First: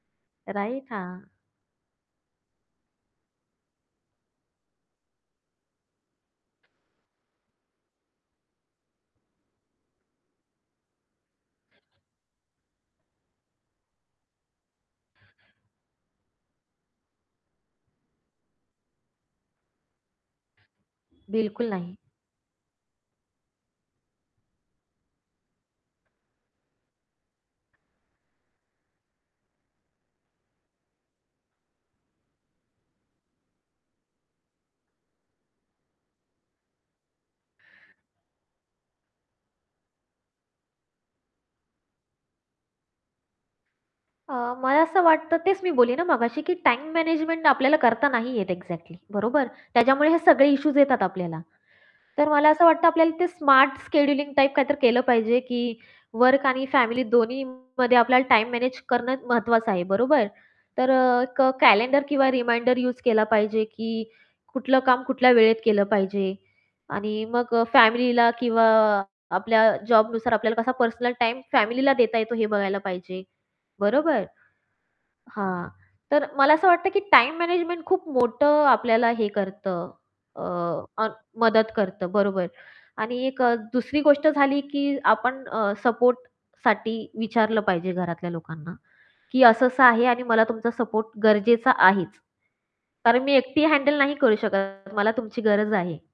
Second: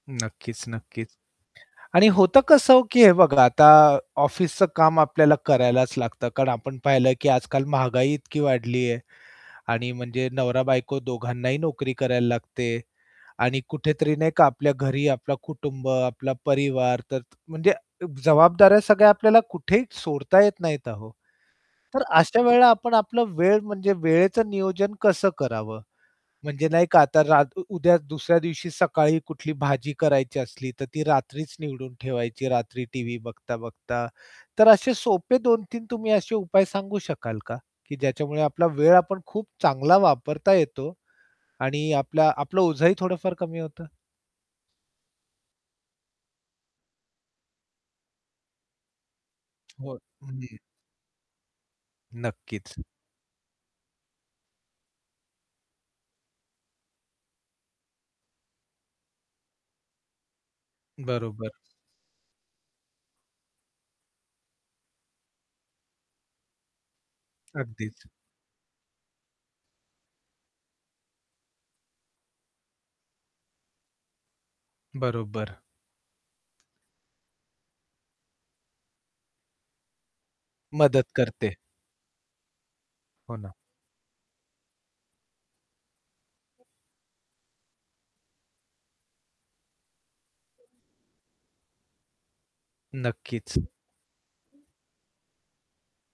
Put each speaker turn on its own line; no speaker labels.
नक्कीच,
राईट.
नक्कीच
हा.
आणि होतं कसं, की हे बघा आता ऑफिसचं काम आपल्याला करायलाच लागतं. कारण आपण पाहिलं, की आजकाल महागाई इतकी वाढली आहे आणि म्हणजे नवरा-बायको दोघांनाही नोकरी करायला लागते. आणि कुठेतरी नाही का आपल्या घरी आपला कुटुंब, आपला परिवार तर त म्हणजे जबाबदाऱ्या सगळ्या आपल्याला कुठेही सोडता येत नाहीत आहो.
बिलकुल नाही.
तर अशा वेळेला आपण आपलं वेळ म्हणजे वेळेचं नियोजन कसं करावं? म्हणजे नाही का आता रात उद्या दुसऱ्या दिवशी सकाळी कुठली भाजी करायची असली, तर ती रात्रीच निवडून ठेवायची, रात्री टीव्ही बघता, बघता. तर असे सोपे 2-3 तुम्ही असे उपाय सांगू शकाल का? की ज्याच्यामुळे आपला वेळ आपण खूप चांगला वापरता येतो आणि आपला आपलं ओझंही थोडंफार कमी होतं.
अ, मला असं वाटतं तेच मी बोली ना मघाशी, की टाईम मॅनेजमेंट आपल्याला करता नाही येत एक्झॅक्टली. बरोबर?
हो,
त्याच्यामुळे हे सगळे
आणि
इश्यूज येतात आपल्याला. तर मला असं
नक्कीच.
वाटतं, आपल्याला ते स्मार्ट शेड्यूलिंग टाइप काहीतरी केलं पाहिजे, की वर्क आणि फॅमिली दोन्हीमध्ये आपल्याला टाईम मॅनेज करणं महत्त्वाचं आहे. बरोबर? तर अ, एक
बरोबर.
कॅलेंडर किंवा रिमाइंडर यूज केला पाहिजे, की कुठलं काम कुठल्या वेळेत केलं पाहिजे आणि मग
अगदीच.
फॅमिलीला किंवा आपल्या जॉबनुसार आपल्याला कसा पर्सनल टाईम फॅमिलीला देता येतो, हे बघायला पाहिजे. बरोबर.
बरोबर.
हां, तर मला असं वाटतं, की टाईम मॅनेजमेंट खूप मोठं आपल्याला हे करतं. अ,
मदत करते.
मदत करतं. बरोबर आणि
हो
एक
ना.
अ, दुसरी गोष्ट झाली, की आपण अ, सपोर्टसाठी विचारलं पाहिजे घरातल्या लोकांना, की असं-असं आहे आणि मला तुमचा सपोर्ट गरजेचा आहेच, कारण मी
नक्कीच.
एकटी हँडल नाही करू शकत. मला तुमची गरज आहे.